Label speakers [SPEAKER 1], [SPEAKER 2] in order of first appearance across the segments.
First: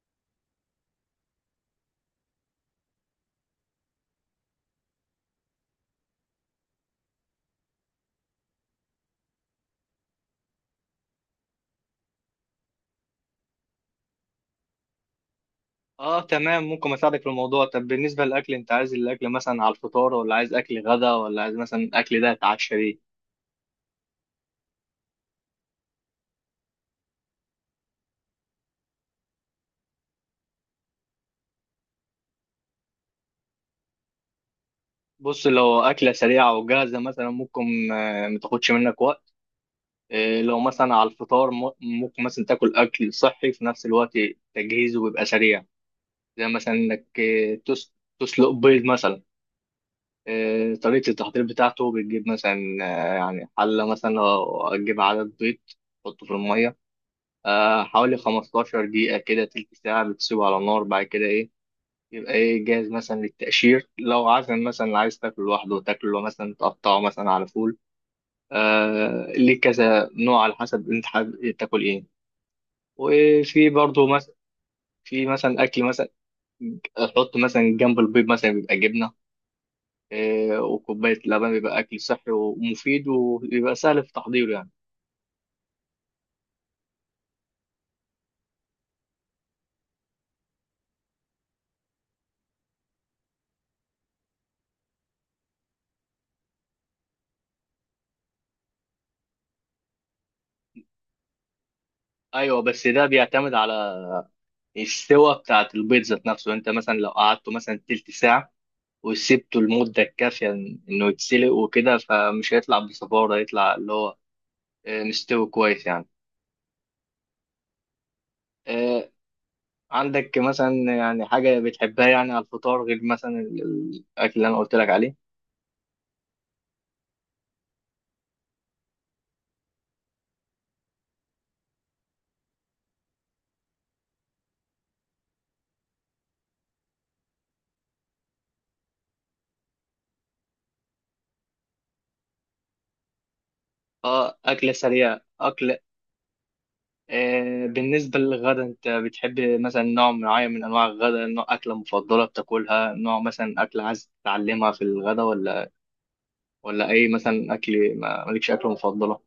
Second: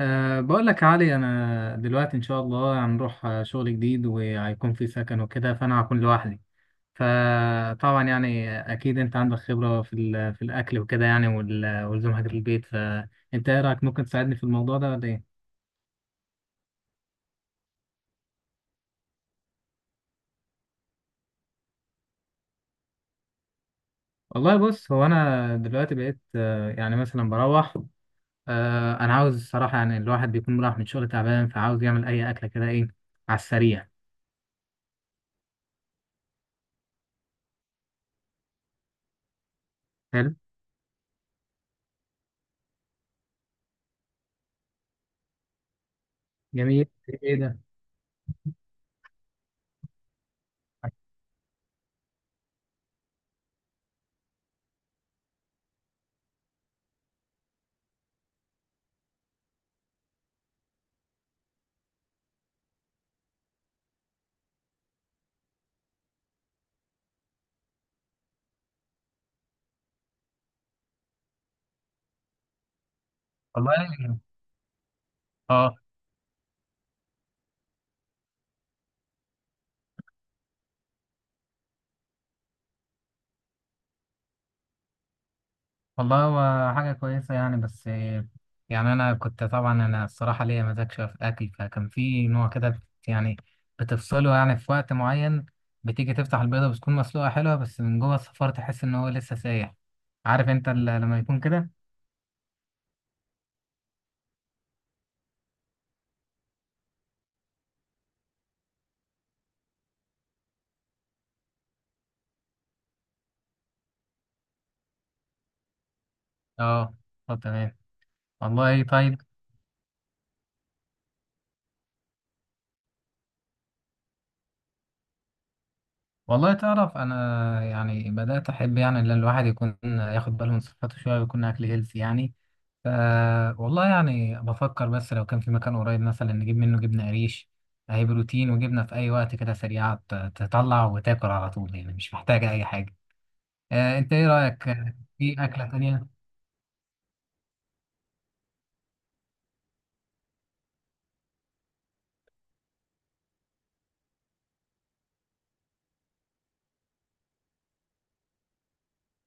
[SPEAKER 1] بقول لك يا علي، أنا دلوقتي إن شاء الله هنروح شغل جديد، وهيكون في سكن وكده، فأنا هكون لوحدي. فطبعا يعني أكيد أنت عندك خبرة في الأكل وكده، يعني والزمها في البيت. فأنت إيه رأيك، ممكن تساعدني في الموضوع ده ولا إيه؟
[SPEAKER 2] اه، تمام. ممكن اساعدك في الموضوع. طب بالنسبه للاكل، انت عايز الاكل مثلا على الفطار، ولا عايز اكل غدا، ولا عايز مثلا الاكل ده اتعشى بيه؟
[SPEAKER 1] والله بص، هو أنا دلوقتي بقيت يعني مثلا بروح. أنا عاوز الصراحة، يعني الواحد بيكون رايح من شغل تعبان، فعاوز يعمل أي أكلة كده، إيه على السريع.
[SPEAKER 2] بص، لو اكله سريعه وجاهزه مثلا ممكن ما تاخدش منك وقت.
[SPEAKER 1] حلو.
[SPEAKER 2] لو مثلا على الفطار ممكن مثلا تاكل اكل صحي في نفس الوقت. تجهيزه بيبقى سريع، زي مثلا
[SPEAKER 1] جميل.
[SPEAKER 2] انك
[SPEAKER 1] إيه ده؟
[SPEAKER 2] تسلق بيض مثلا. طريقه التحضير بتاعته بتجيب مثلا، يعني حله، مثلا لو هتجيب عدد بيض تحطه في الميه حوالي 15 دقيقة كده، تلت ساعة بتسيبه على النار. بعد كده إيه؟ يبقى إيه، جاهز مثلا للتقشير. لو عازم مثلا عايز تاكله لوحده تاكله، مثلا تقطعه مثلا على فول. ليه كذا نوع على حسب أنت حابب تاكل إيه. وفي
[SPEAKER 1] والله.
[SPEAKER 2] برضه مثلا، في مثلا
[SPEAKER 1] اه.
[SPEAKER 2] أكل مثلا أحط مثلا جنب البيض مثلا، بيبقى جبنة وكوباية لبن، بيبقى أكل صحي ومفيد ويبقى سهل في تحضيره يعني.
[SPEAKER 1] والله هو حاجة كويسة يعني، بس يعني أنا كنت، طبعا أنا الصراحة ليا مزاج شوية في الأكل، فكان في نوع كده يعني بتفصله يعني في وقت معين. بتيجي تفتح البيضة، بتكون مسلوقة حلوة، بس من جوه الصفار تحس إن هو لسه سايح. عارف أنت لما يكون كده؟
[SPEAKER 2] أيوه، بس ده بيعتمد على السوا بتاعت البيض ذات نفسه. انت مثلا لو قعدته مثلا تلت ساعة وسبته المدة الكافية انه يتسلق وكده، فمش هيطلع بصفارة، هيطلع اللي هو مستوي كويس يعني.
[SPEAKER 1] أه. طب تمام. والله
[SPEAKER 2] آه،
[SPEAKER 1] طيب.
[SPEAKER 2] عندك مثلا يعني حاجة بتحبها يعني على الفطار غير مثلا الأكل اللي أنا قلت لك عليه؟
[SPEAKER 1] والله تعرف أنا يعني بدأت أحب يعني إن الواحد يكون ياخد باله من صحته شوية، ويكون أكل هيلثي يعني. ف والله يعني بفكر، بس لو كان في مكان قريب مثلا نجيب منه جبنة قريش. هي بروتين وجبنة، في أي وقت كده سريعة، تطلع وتاكل على طول، يعني مش محتاجة أي حاجة. أنت إيه
[SPEAKER 2] اه،
[SPEAKER 1] رأيك
[SPEAKER 2] أكلة سريعة،
[SPEAKER 1] في أكلة
[SPEAKER 2] أكل.
[SPEAKER 1] تانية؟
[SPEAKER 2] بالنسبة للغدا، أنت بتحب مثلا نوع معين من أنواع الغدا، نوع أكلة مفضلة بتاكلها، نوع مثلا أكلة عايز تتعلمها في الغدا، ولا اي مثلا اكل، مالكش اكله مفضله؟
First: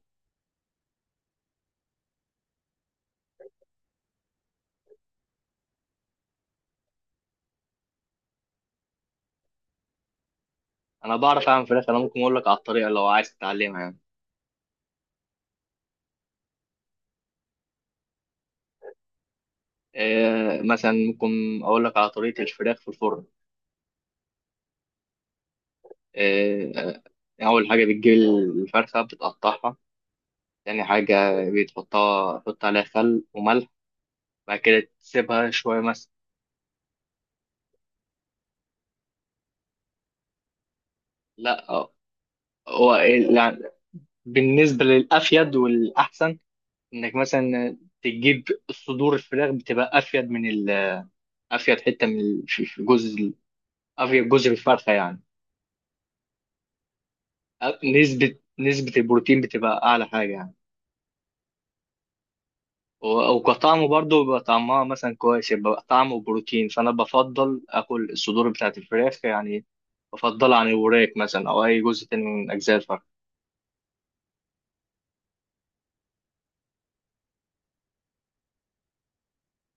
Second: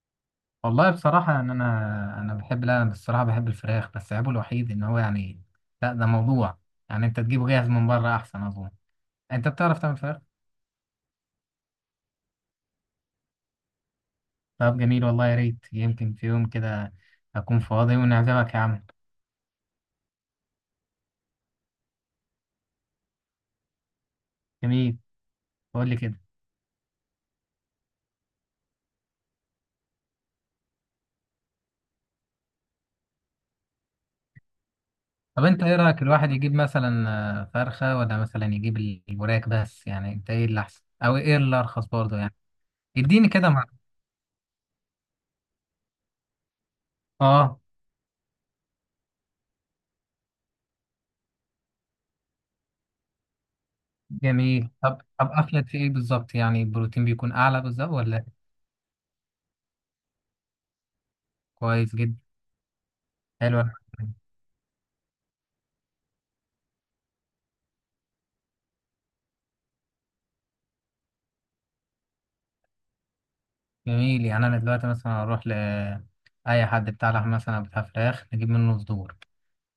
[SPEAKER 1] والله بصراحة إن أنا، أنا بحب، لا أنا بصراحة بحب الفراخ، بس عيبه الوحيد إن هو يعني، لا ده موضوع يعني أنت تجيبه جاهز من بره أحسن أظن. أنت بتعرف تعمل فراخ؟
[SPEAKER 2] انا بعرف اعمل فراخ. انا ممكن اقول لك على الطريقه لو عايز تتعلمها يعني.
[SPEAKER 1] طب جميل، والله يا ريت، يمكن في يوم كده أكون فاضي ونعزمك يا عم.
[SPEAKER 2] إيه مثلا، ممكن اقول لك على طريقه الفراخ في الفرن.
[SPEAKER 1] جميل. قول لي كده.
[SPEAKER 2] إيه، اول حاجه بتجيب الفرخه بتقطعها. تاني حاجه، بتحطها، تحط عليها خل وملح، بعد كده
[SPEAKER 1] طب
[SPEAKER 2] تسيبها
[SPEAKER 1] انت ايه
[SPEAKER 2] شويه
[SPEAKER 1] رأيك،
[SPEAKER 2] مثلا.
[SPEAKER 1] الواحد يجيب مثلا فرخة، ولا مثلا يجيب الوراك بس؟ يعني انت ايه اللي احسن، او ايه اللي
[SPEAKER 2] لا،
[SPEAKER 1] ارخص برضه يعني؟
[SPEAKER 2] هو
[SPEAKER 1] اديني كده
[SPEAKER 2] يعني
[SPEAKER 1] مع.
[SPEAKER 2] بالنسبه للافيد والاحسن، انك
[SPEAKER 1] اه.
[SPEAKER 2] مثلا تجيب صدور الفراخ. بتبقى افيد من افيد حته من الجزء، افيد جزء في
[SPEAKER 1] جميل.
[SPEAKER 2] الفرخه
[SPEAKER 1] طب
[SPEAKER 2] يعني.
[SPEAKER 1] طب افلت في ايه بالظبط، يعني البروتين بيكون اعلى بالظبط ولا؟
[SPEAKER 2] نسبه البروتين بتبقى اعلى حاجه يعني.
[SPEAKER 1] كويس جدا. حلو
[SPEAKER 2] وكطعمه
[SPEAKER 1] الحكاية.
[SPEAKER 2] برضه بيبقى طعمها مثلا كويس، يبقى طعمه بروتين، فانا بفضل اكل الصدور بتاعت الفراخ يعني، بفضلها عن الوراك مثلا او اي جزء تاني من اجزاء الفرخ.
[SPEAKER 1] جميل. يعني انا دلوقتي مثلا اروح ل اي حد بتاع لحم مثلا، أو بتاع فراخ، نجيب منه صدور.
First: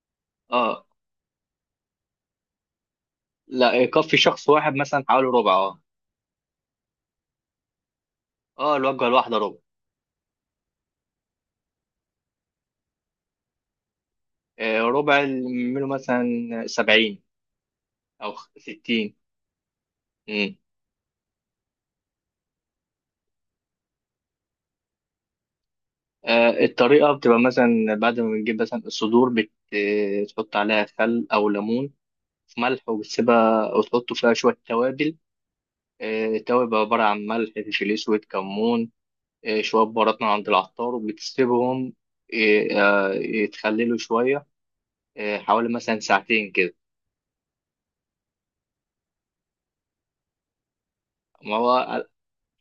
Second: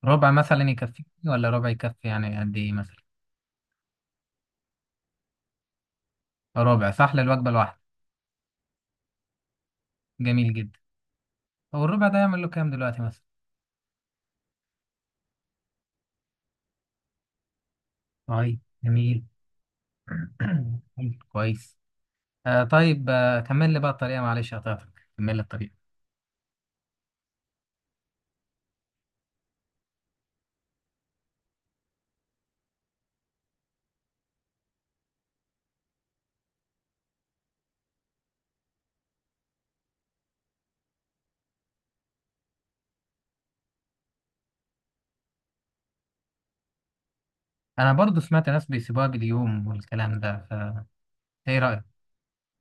[SPEAKER 1] ربع مثلا
[SPEAKER 2] اه،
[SPEAKER 1] يكفيني، ولا ربع يكفي يعني قد ايه مثلا؟
[SPEAKER 2] لا يكفي شخص واحد مثلا حوالي ربع، اه.
[SPEAKER 1] ربع صح للوجبة الواحدة.
[SPEAKER 2] اه، الوجبه الواحده ربع.
[SPEAKER 1] جميل جدا. هو الربع ده يعمل له كام دلوقتي مثلا؟
[SPEAKER 2] ربع منه مثلا 70 او
[SPEAKER 1] طيب
[SPEAKER 2] 60.
[SPEAKER 1] جميل.
[SPEAKER 2] مم.
[SPEAKER 1] كويس. طيب، كمل لي بقى الطريقة، معلش قطعتك. كمل لي الطريقة.
[SPEAKER 2] الطريقة بتبقى مثلا بعد ما بنجيب مثلا الصدور تحط عليها خل أو ليمون، في ملح، وبتسيبها وتحط فيها شوية توابل. توابل عبارة عن ملح، فلفل أسود، كمون، شوية بهارات من عند العطار، وبتسيبهم يتخللوا شوية، حوالي مثلا ساعتين كده.
[SPEAKER 1] أنا برضو سمعت ناس بيسيبوها باليوم والكلام ده،
[SPEAKER 2] ما
[SPEAKER 1] إيه رأيك؟
[SPEAKER 2] هو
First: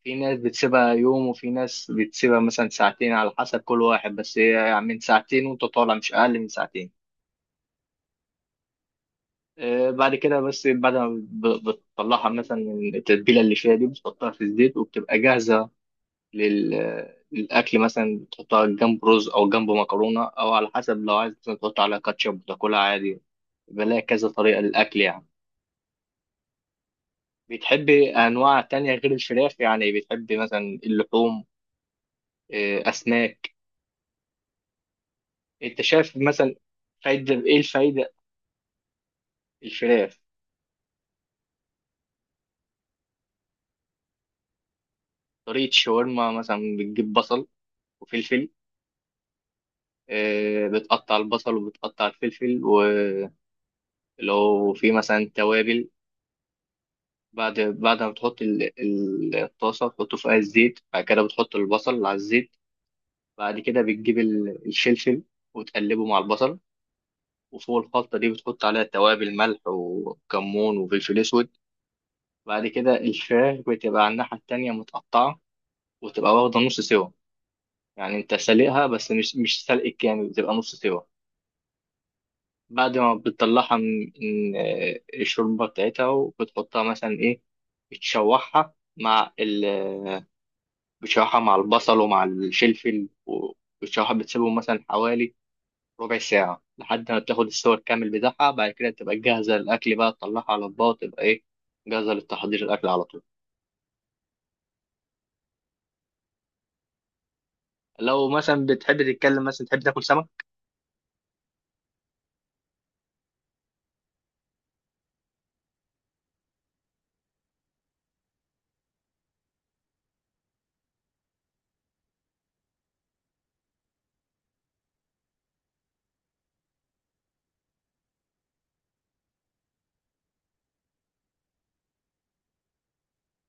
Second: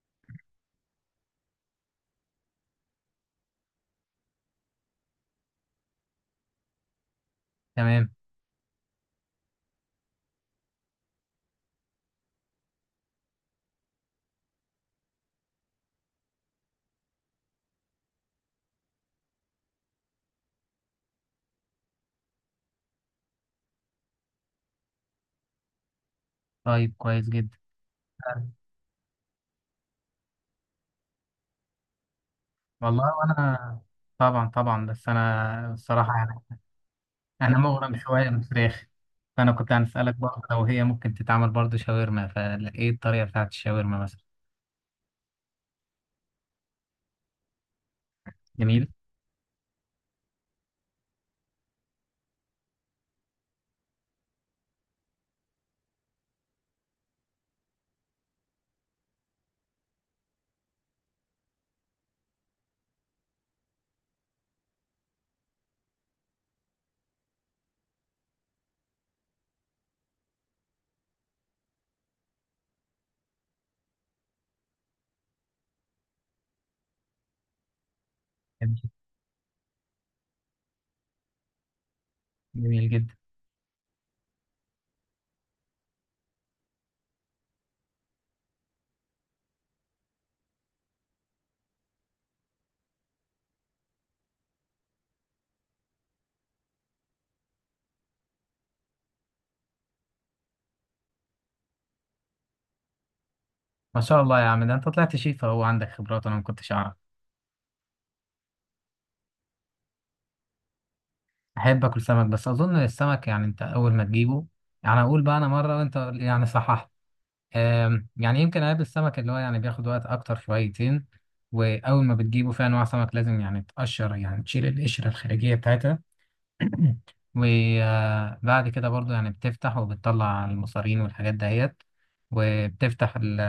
[SPEAKER 2] في ناس بتسيبها يوم، وفي ناس بتسيبها مثلا ساعتين، على حسب كل واحد. بس هي يعني من ساعتين وانت طالع، مش أقل من ساعتين.
[SPEAKER 1] تمام.
[SPEAKER 2] بعد كده، بس بعد ما بتطلعها مثلا من التتبيلة اللي فيها دي، بتحطها في الزيت وبتبقى جاهزة لل... للأكل. مثلا تحطها جنب رز، أو جنب مكرونة، أو على حسب. لو عايز مثلا تحط على كاتشب وتاكلها عادي. بلاقي كذا طريقة للأكل يعني.
[SPEAKER 1] طيب كويس جدا.
[SPEAKER 2] بتحبي أنواع تانية غير الفراخ يعني؟ بتحبي مثلا اللحوم، إيه،
[SPEAKER 1] والله
[SPEAKER 2] أسماك؟
[SPEAKER 1] وأنا طبعا طبعا، بس أنا
[SPEAKER 2] أنت شايف
[SPEAKER 1] الصراحة
[SPEAKER 2] مثلا
[SPEAKER 1] يعني
[SPEAKER 2] فايدة، إيه
[SPEAKER 1] أنا مغرم
[SPEAKER 2] الفايدة؟
[SPEAKER 1] شوية بالفراخ. فأنا كنت
[SPEAKER 2] الفراخ،
[SPEAKER 1] هنسألك برضه، لو هي ممكن تتعمل برضه شاورما، فإيه الطريقة بتاعت الشاورما مثلا؟
[SPEAKER 2] طريقة شاورما مثلا، بتجيب بصل وفلفل.
[SPEAKER 1] جميل
[SPEAKER 2] إيه، بتقطع البصل وبتقطع الفلفل، ولو في مثلا توابل. بعد ما تحط الطاسة، تحطه فيها الزيت. بعد كده بتحط البصل على الزيت، بعد كده بتجيب الفلفل وتقلبه مع البصل، وفوق الخلطة دي بتحط عليها توابل، ملح وكمون وفلفل أسود. بعد كده الفراخ بتبقى على الناحية التانية متقطعة، وتبقى واخدة نص سوا، يعني أنت
[SPEAKER 1] جميل.
[SPEAKER 2] سالقها بس مش سلق كامل، بتبقى نص سوا.
[SPEAKER 1] جميل
[SPEAKER 2] بعد ما
[SPEAKER 1] جدا.
[SPEAKER 2] بتطلعها من الشوربة بتاعتها، وبتحطها مثلا إيه، بتشوحها مع ال بتشوحها مع البصل ومع الفلفل، وبتشوحها، بتسيبهم مثلا حوالي ربع ساعة لحد ما بتاخد السوى الكامل بتاعها. بعد كده تبقى جاهزة للأكل بقى، تطلعها على الباط وتبقى إيه، جاهزة للتحضير، الأكل على طول.
[SPEAKER 1] ما شاء الله يا عم، ده أنت طلعت شيف أهو، عندك خبرات أنا ما كنتش أعرف.
[SPEAKER 2] لو مثلا بتحب تتكلم مثلا تحب تاكل سمك؟
[SPEAKER 1] احب اكل سمك، بس اظن السمك يعني انت اول ما تجيبه، يعني اقول بقى انا مره، وانت يعني صححت. يعني يمكن اقابل السمك، اللي هو يعني بياخد وقت اكتر شويتين. واول ما بتجيبه، في انواع سمك لازم يعني تقشر، يعني تشيل القشره الخارجيه بتاعتها. وبعد كده برضو يعني بتفتح وبتطلع المصارين والحاجات دهيت، وبتفتح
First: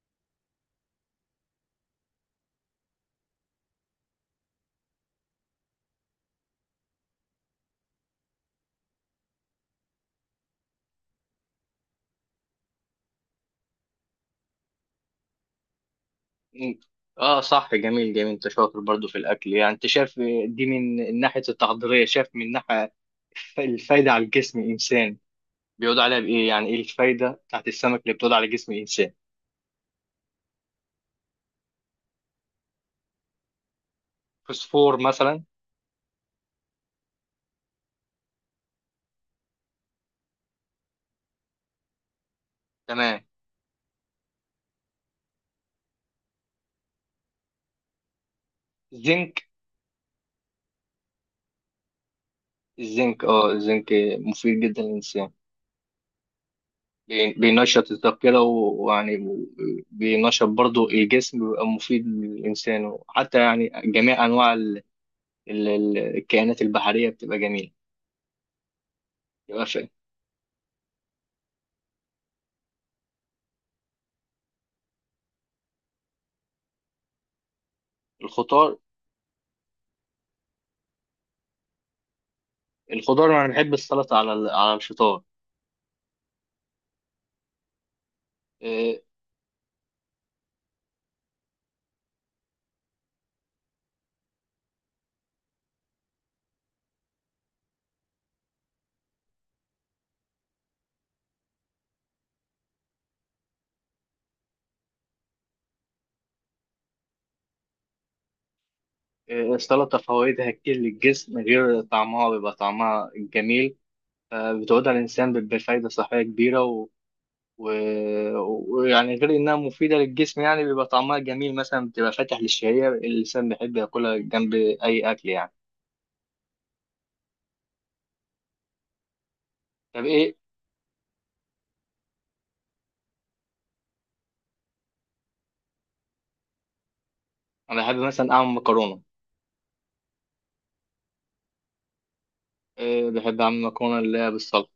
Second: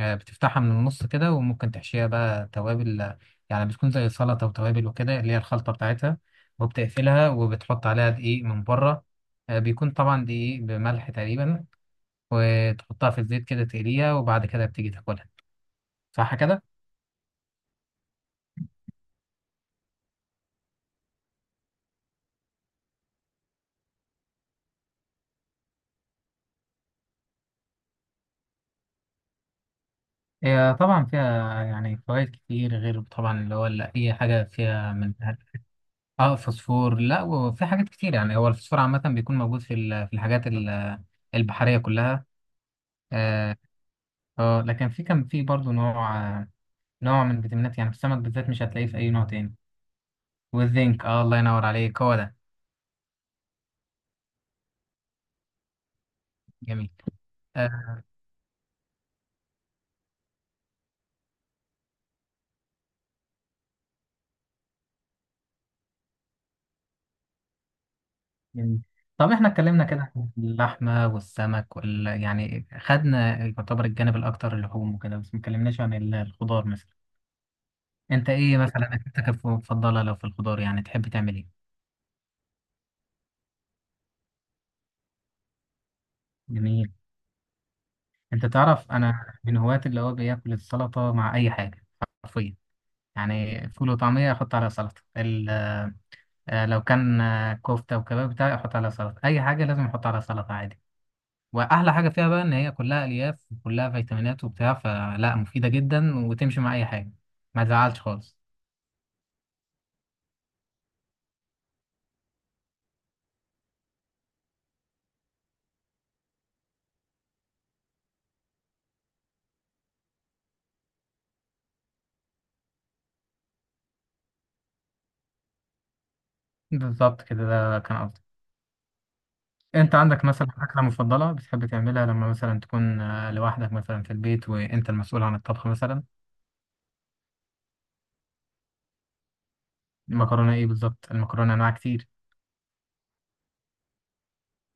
[SPEAKER 1] بتفتحها من النص كده، وممكن تحشيها بقى توابل. يعني بتكون زي سلطة وتوابل وكده، اللي هي الخلطة بتاعتها. وبتقفلها، وبتحط عليها دقيق من بره. بيكون طبعا دقيق بملح تقريبا. وتحطها في الزيت كده تقليها، وبعد كده بتيجي تاكلها. صح كده؟
[SPEAKER 2] مم. اه صح، جميل جميل، انت شاطر برضو في الاكل يعني. انت شايف دي من ناحية التحضيرية، شايف من ناحية الفايدة على الجسم الإنسان، بيقول عليها بإيه يعني، إيه الفايدة بتاعت السمك اللي بتقول على جسم الإنسان؟
[SPEAKER 1] هي طبعا فيها يعني فوائد كتير، غير طبعا اللي هو، اللي أي حاجة فيها
[SPEAKER 2] فوسفور
[SPEAKER 1] من،
[SPEAKER 2] مثلا.
[SPEAKER 1] اه، فوسفور. لا، وفي حاجات كتير يعني. هو الفوسفور عامة بيكون موجود في الحاجات البحرية كلها.
[SPEAKER 2] تمام.
[SPEAKER 1] اه. لكن في، كان في برضه نوع نوع من الفيتامينات يعني، في السمك بالذات مش هتلاقيه في أي نوع
[SPEAKER 2] زنك.
[SPEAKER 1] تاني. والزنك، الله ينور عليك، هو ده.
[SPEAKER 2] الزنك مفيد جدا للإنسان.
[SPEAKER 1] جميل.
[SPEAKER 2] بينشط
[SPEAKER 1] آه.
[SPEAKER 2] الذاكرة، بينشط برضو الجسم، بيبقى مفيد للإنسان. وحتى يعني جميع أنواع الكائنات البحرية بتبقى جميلة.
[SPEAKER 1] جميل. طب احنا
[SPEAKER 2] يبقى
[SPEAKER 1] اتكلمنا
[SPEAKER 2] في
[SPEAKER 1] كده عن اللحمة والسمك وال، يعني خدنا يعتبر الجانب الأكتر، اللحوم وكده، بس ما اتكلمناش عن الخضار مثلا. انت ايه
[SPEAKER 2] الخضار.
[SPEAKER 1] مثلا أكلتك المفضلة لو في الخضار، يعني تحب تعمل ايه؟
[SPEAKER 2] الخضار أنا بحب السلطة على الفطار.
[SPEAKER 1] جميل. انت تعرف
[SPEAKER 2] إيه،
[SPEAKER 1] انا من هواة اللي هو بياكل السلطه مع اي حاجه، حرفيا. يعني فول وطعميه احط عليها سلطه، لو كان كفته وكباب بتاعي احط عليها سلطه، اي حاجه لازم احط عليها سلطه عادي. واحلى حاجه فيها بقى ان هي كلها الياف وكلها فيتامينات وبتاع، فلا مفيده جدا وتمشي مع اي حاجه، ما تزعلش خالص.
[SPEAKER 2] إيه، السلطة فوائدها كتير للجسم، غير طعمها بيبقى طعمها جميل، فبتعود على الإنسان بفايدة صحية كبيرة. ويعني غير انها مفيده للجسم، يعني بيبقى طعمها جميل مثلا، بتبقى فاتح للشهيه، الانسان بيحب ياكلها جنب اي اكل يعني.
[SPEAKER 1] بالظبط كده، ده كان قصدي. انت
[SPEAKER 2] طب
[SPEAKER 1] عندك
[SPEAKER 2] ايه،
[SPEAKER 1] مثلا اكله مفضله بتحب تعملها لما مثلا تكون لوحدك مثلا في البيت، وانت المسؤول عن الطبخ مثلا؟
[SPEAKER 2] انا بحب مثلا اعمل مكرونه.
[SPEAKER 1] المكرونه ايه بالظبط؟ المكرونه انواع كتير.
[SPEAKER 2] إيه، بحب اعمل مكرونه اللي هي بالصلصه.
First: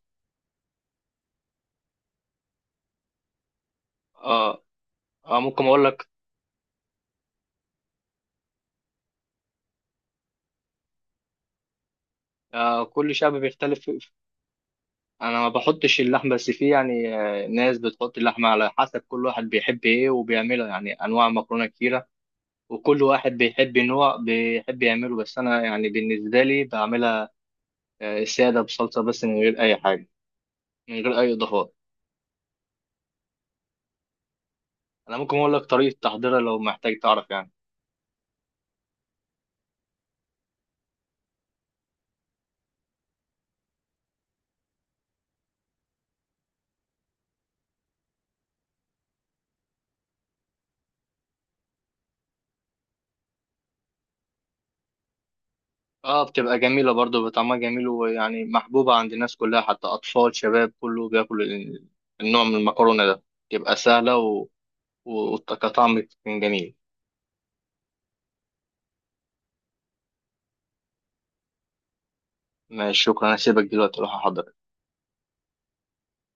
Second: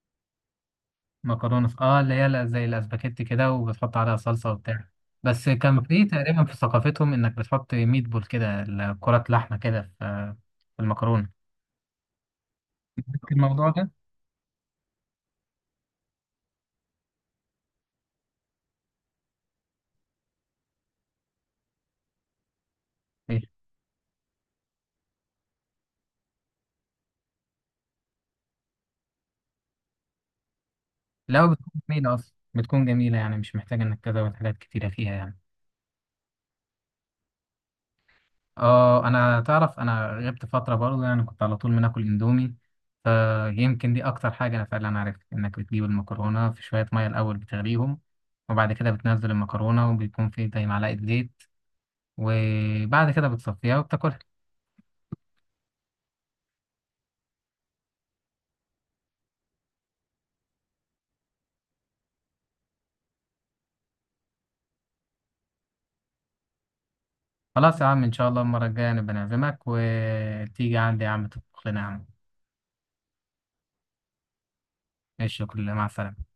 [SPEAKER 1] مكرونه اللي هي زي الاسباجيتي كده، وبتحط عليها صلصه
[SPEAKER 2] اه,
[SPEAKER 1] وبتاع. بس
[SPEAKER 2] ممكن
[SPEAKER 1] كان،
[SPEAKER 2] اقول
[SPEAKER 1] طب في
[SPEAKER 2] لك.
[SPEAKER 1] تقريبا في ثقافتهم انك بتحط ميت بول كده، كرات لحمه كده في، في المكرونه.
[SPEAKER 2] كل
[SPEAKER 1] عندك
[SPEAKER 2] شعب
[SPEAKER 1] الموضوع
[SPEAKER 2] بيختلف
[SPEAKER 1] ده؟
[SPEAKER 2] انا ما بحطش اللحمه، بس في يعني ناس بتحط اللحمه، على حسب كل واحد بيحب ايه وبيعملها، يعني انواع مكرونه كتيره وكل واحد
[SPEAKER 1] ايه.
[SPEAKER 2] بيحب نوع بيحب يعمله. بس انا يعني بالنسبه لي بعملها الساده بصلصه بس، من غير اي حاجه، من غير اي
[SPEAKER 1] لا بتكون
[SPEAKER 2] اضافات.
[SPEAKER 1] جميله اصلا، بتكون جميله يعني، مش محتاجه انك تزود حاجات كتيره فيها
[SPEAKER 2] انا ممكن
[SPEAKER 1] يعني.
[SPEAKER 2] اقول لك طريقه تحضيرها لو محتاج تعرف يعني.
[SPEAKER 1] اه انا، تعرف انا غبت فتره برضه يعني، كنت على طول بناكل اندومي. فيمكن دي اكتر حاجه انا فعلا عرفت، انك بتجيب المكرونه في شويه ميه الاول بتغليهم، وبعد كده بتنزل المكرونه، وبيكون في زي معلقه زيت، وبعد كده بتصفيها وبتاكلها.
[SPEAKER 2] اه، بتبقى جميله برضو، بطعمها جميل، ويعني محبوبه عند الناس كلها، حتى اطفال شباب كله بياكل النوع من المكرونه ده. تبقى سهله وكطعم كان جميل.
[SPEAKER 1] خلاص يا عم، ان شاء الله المره الجايه نبقى نعزمك، وتيجي عندي يا عم تطبخ لنا يا عم.
[SPEAKER 2] ماشي، شكرا، انا هسيبك دلوقتي اروح احضر.
[SPEAKER 1] ماشي، كله مع السلامه.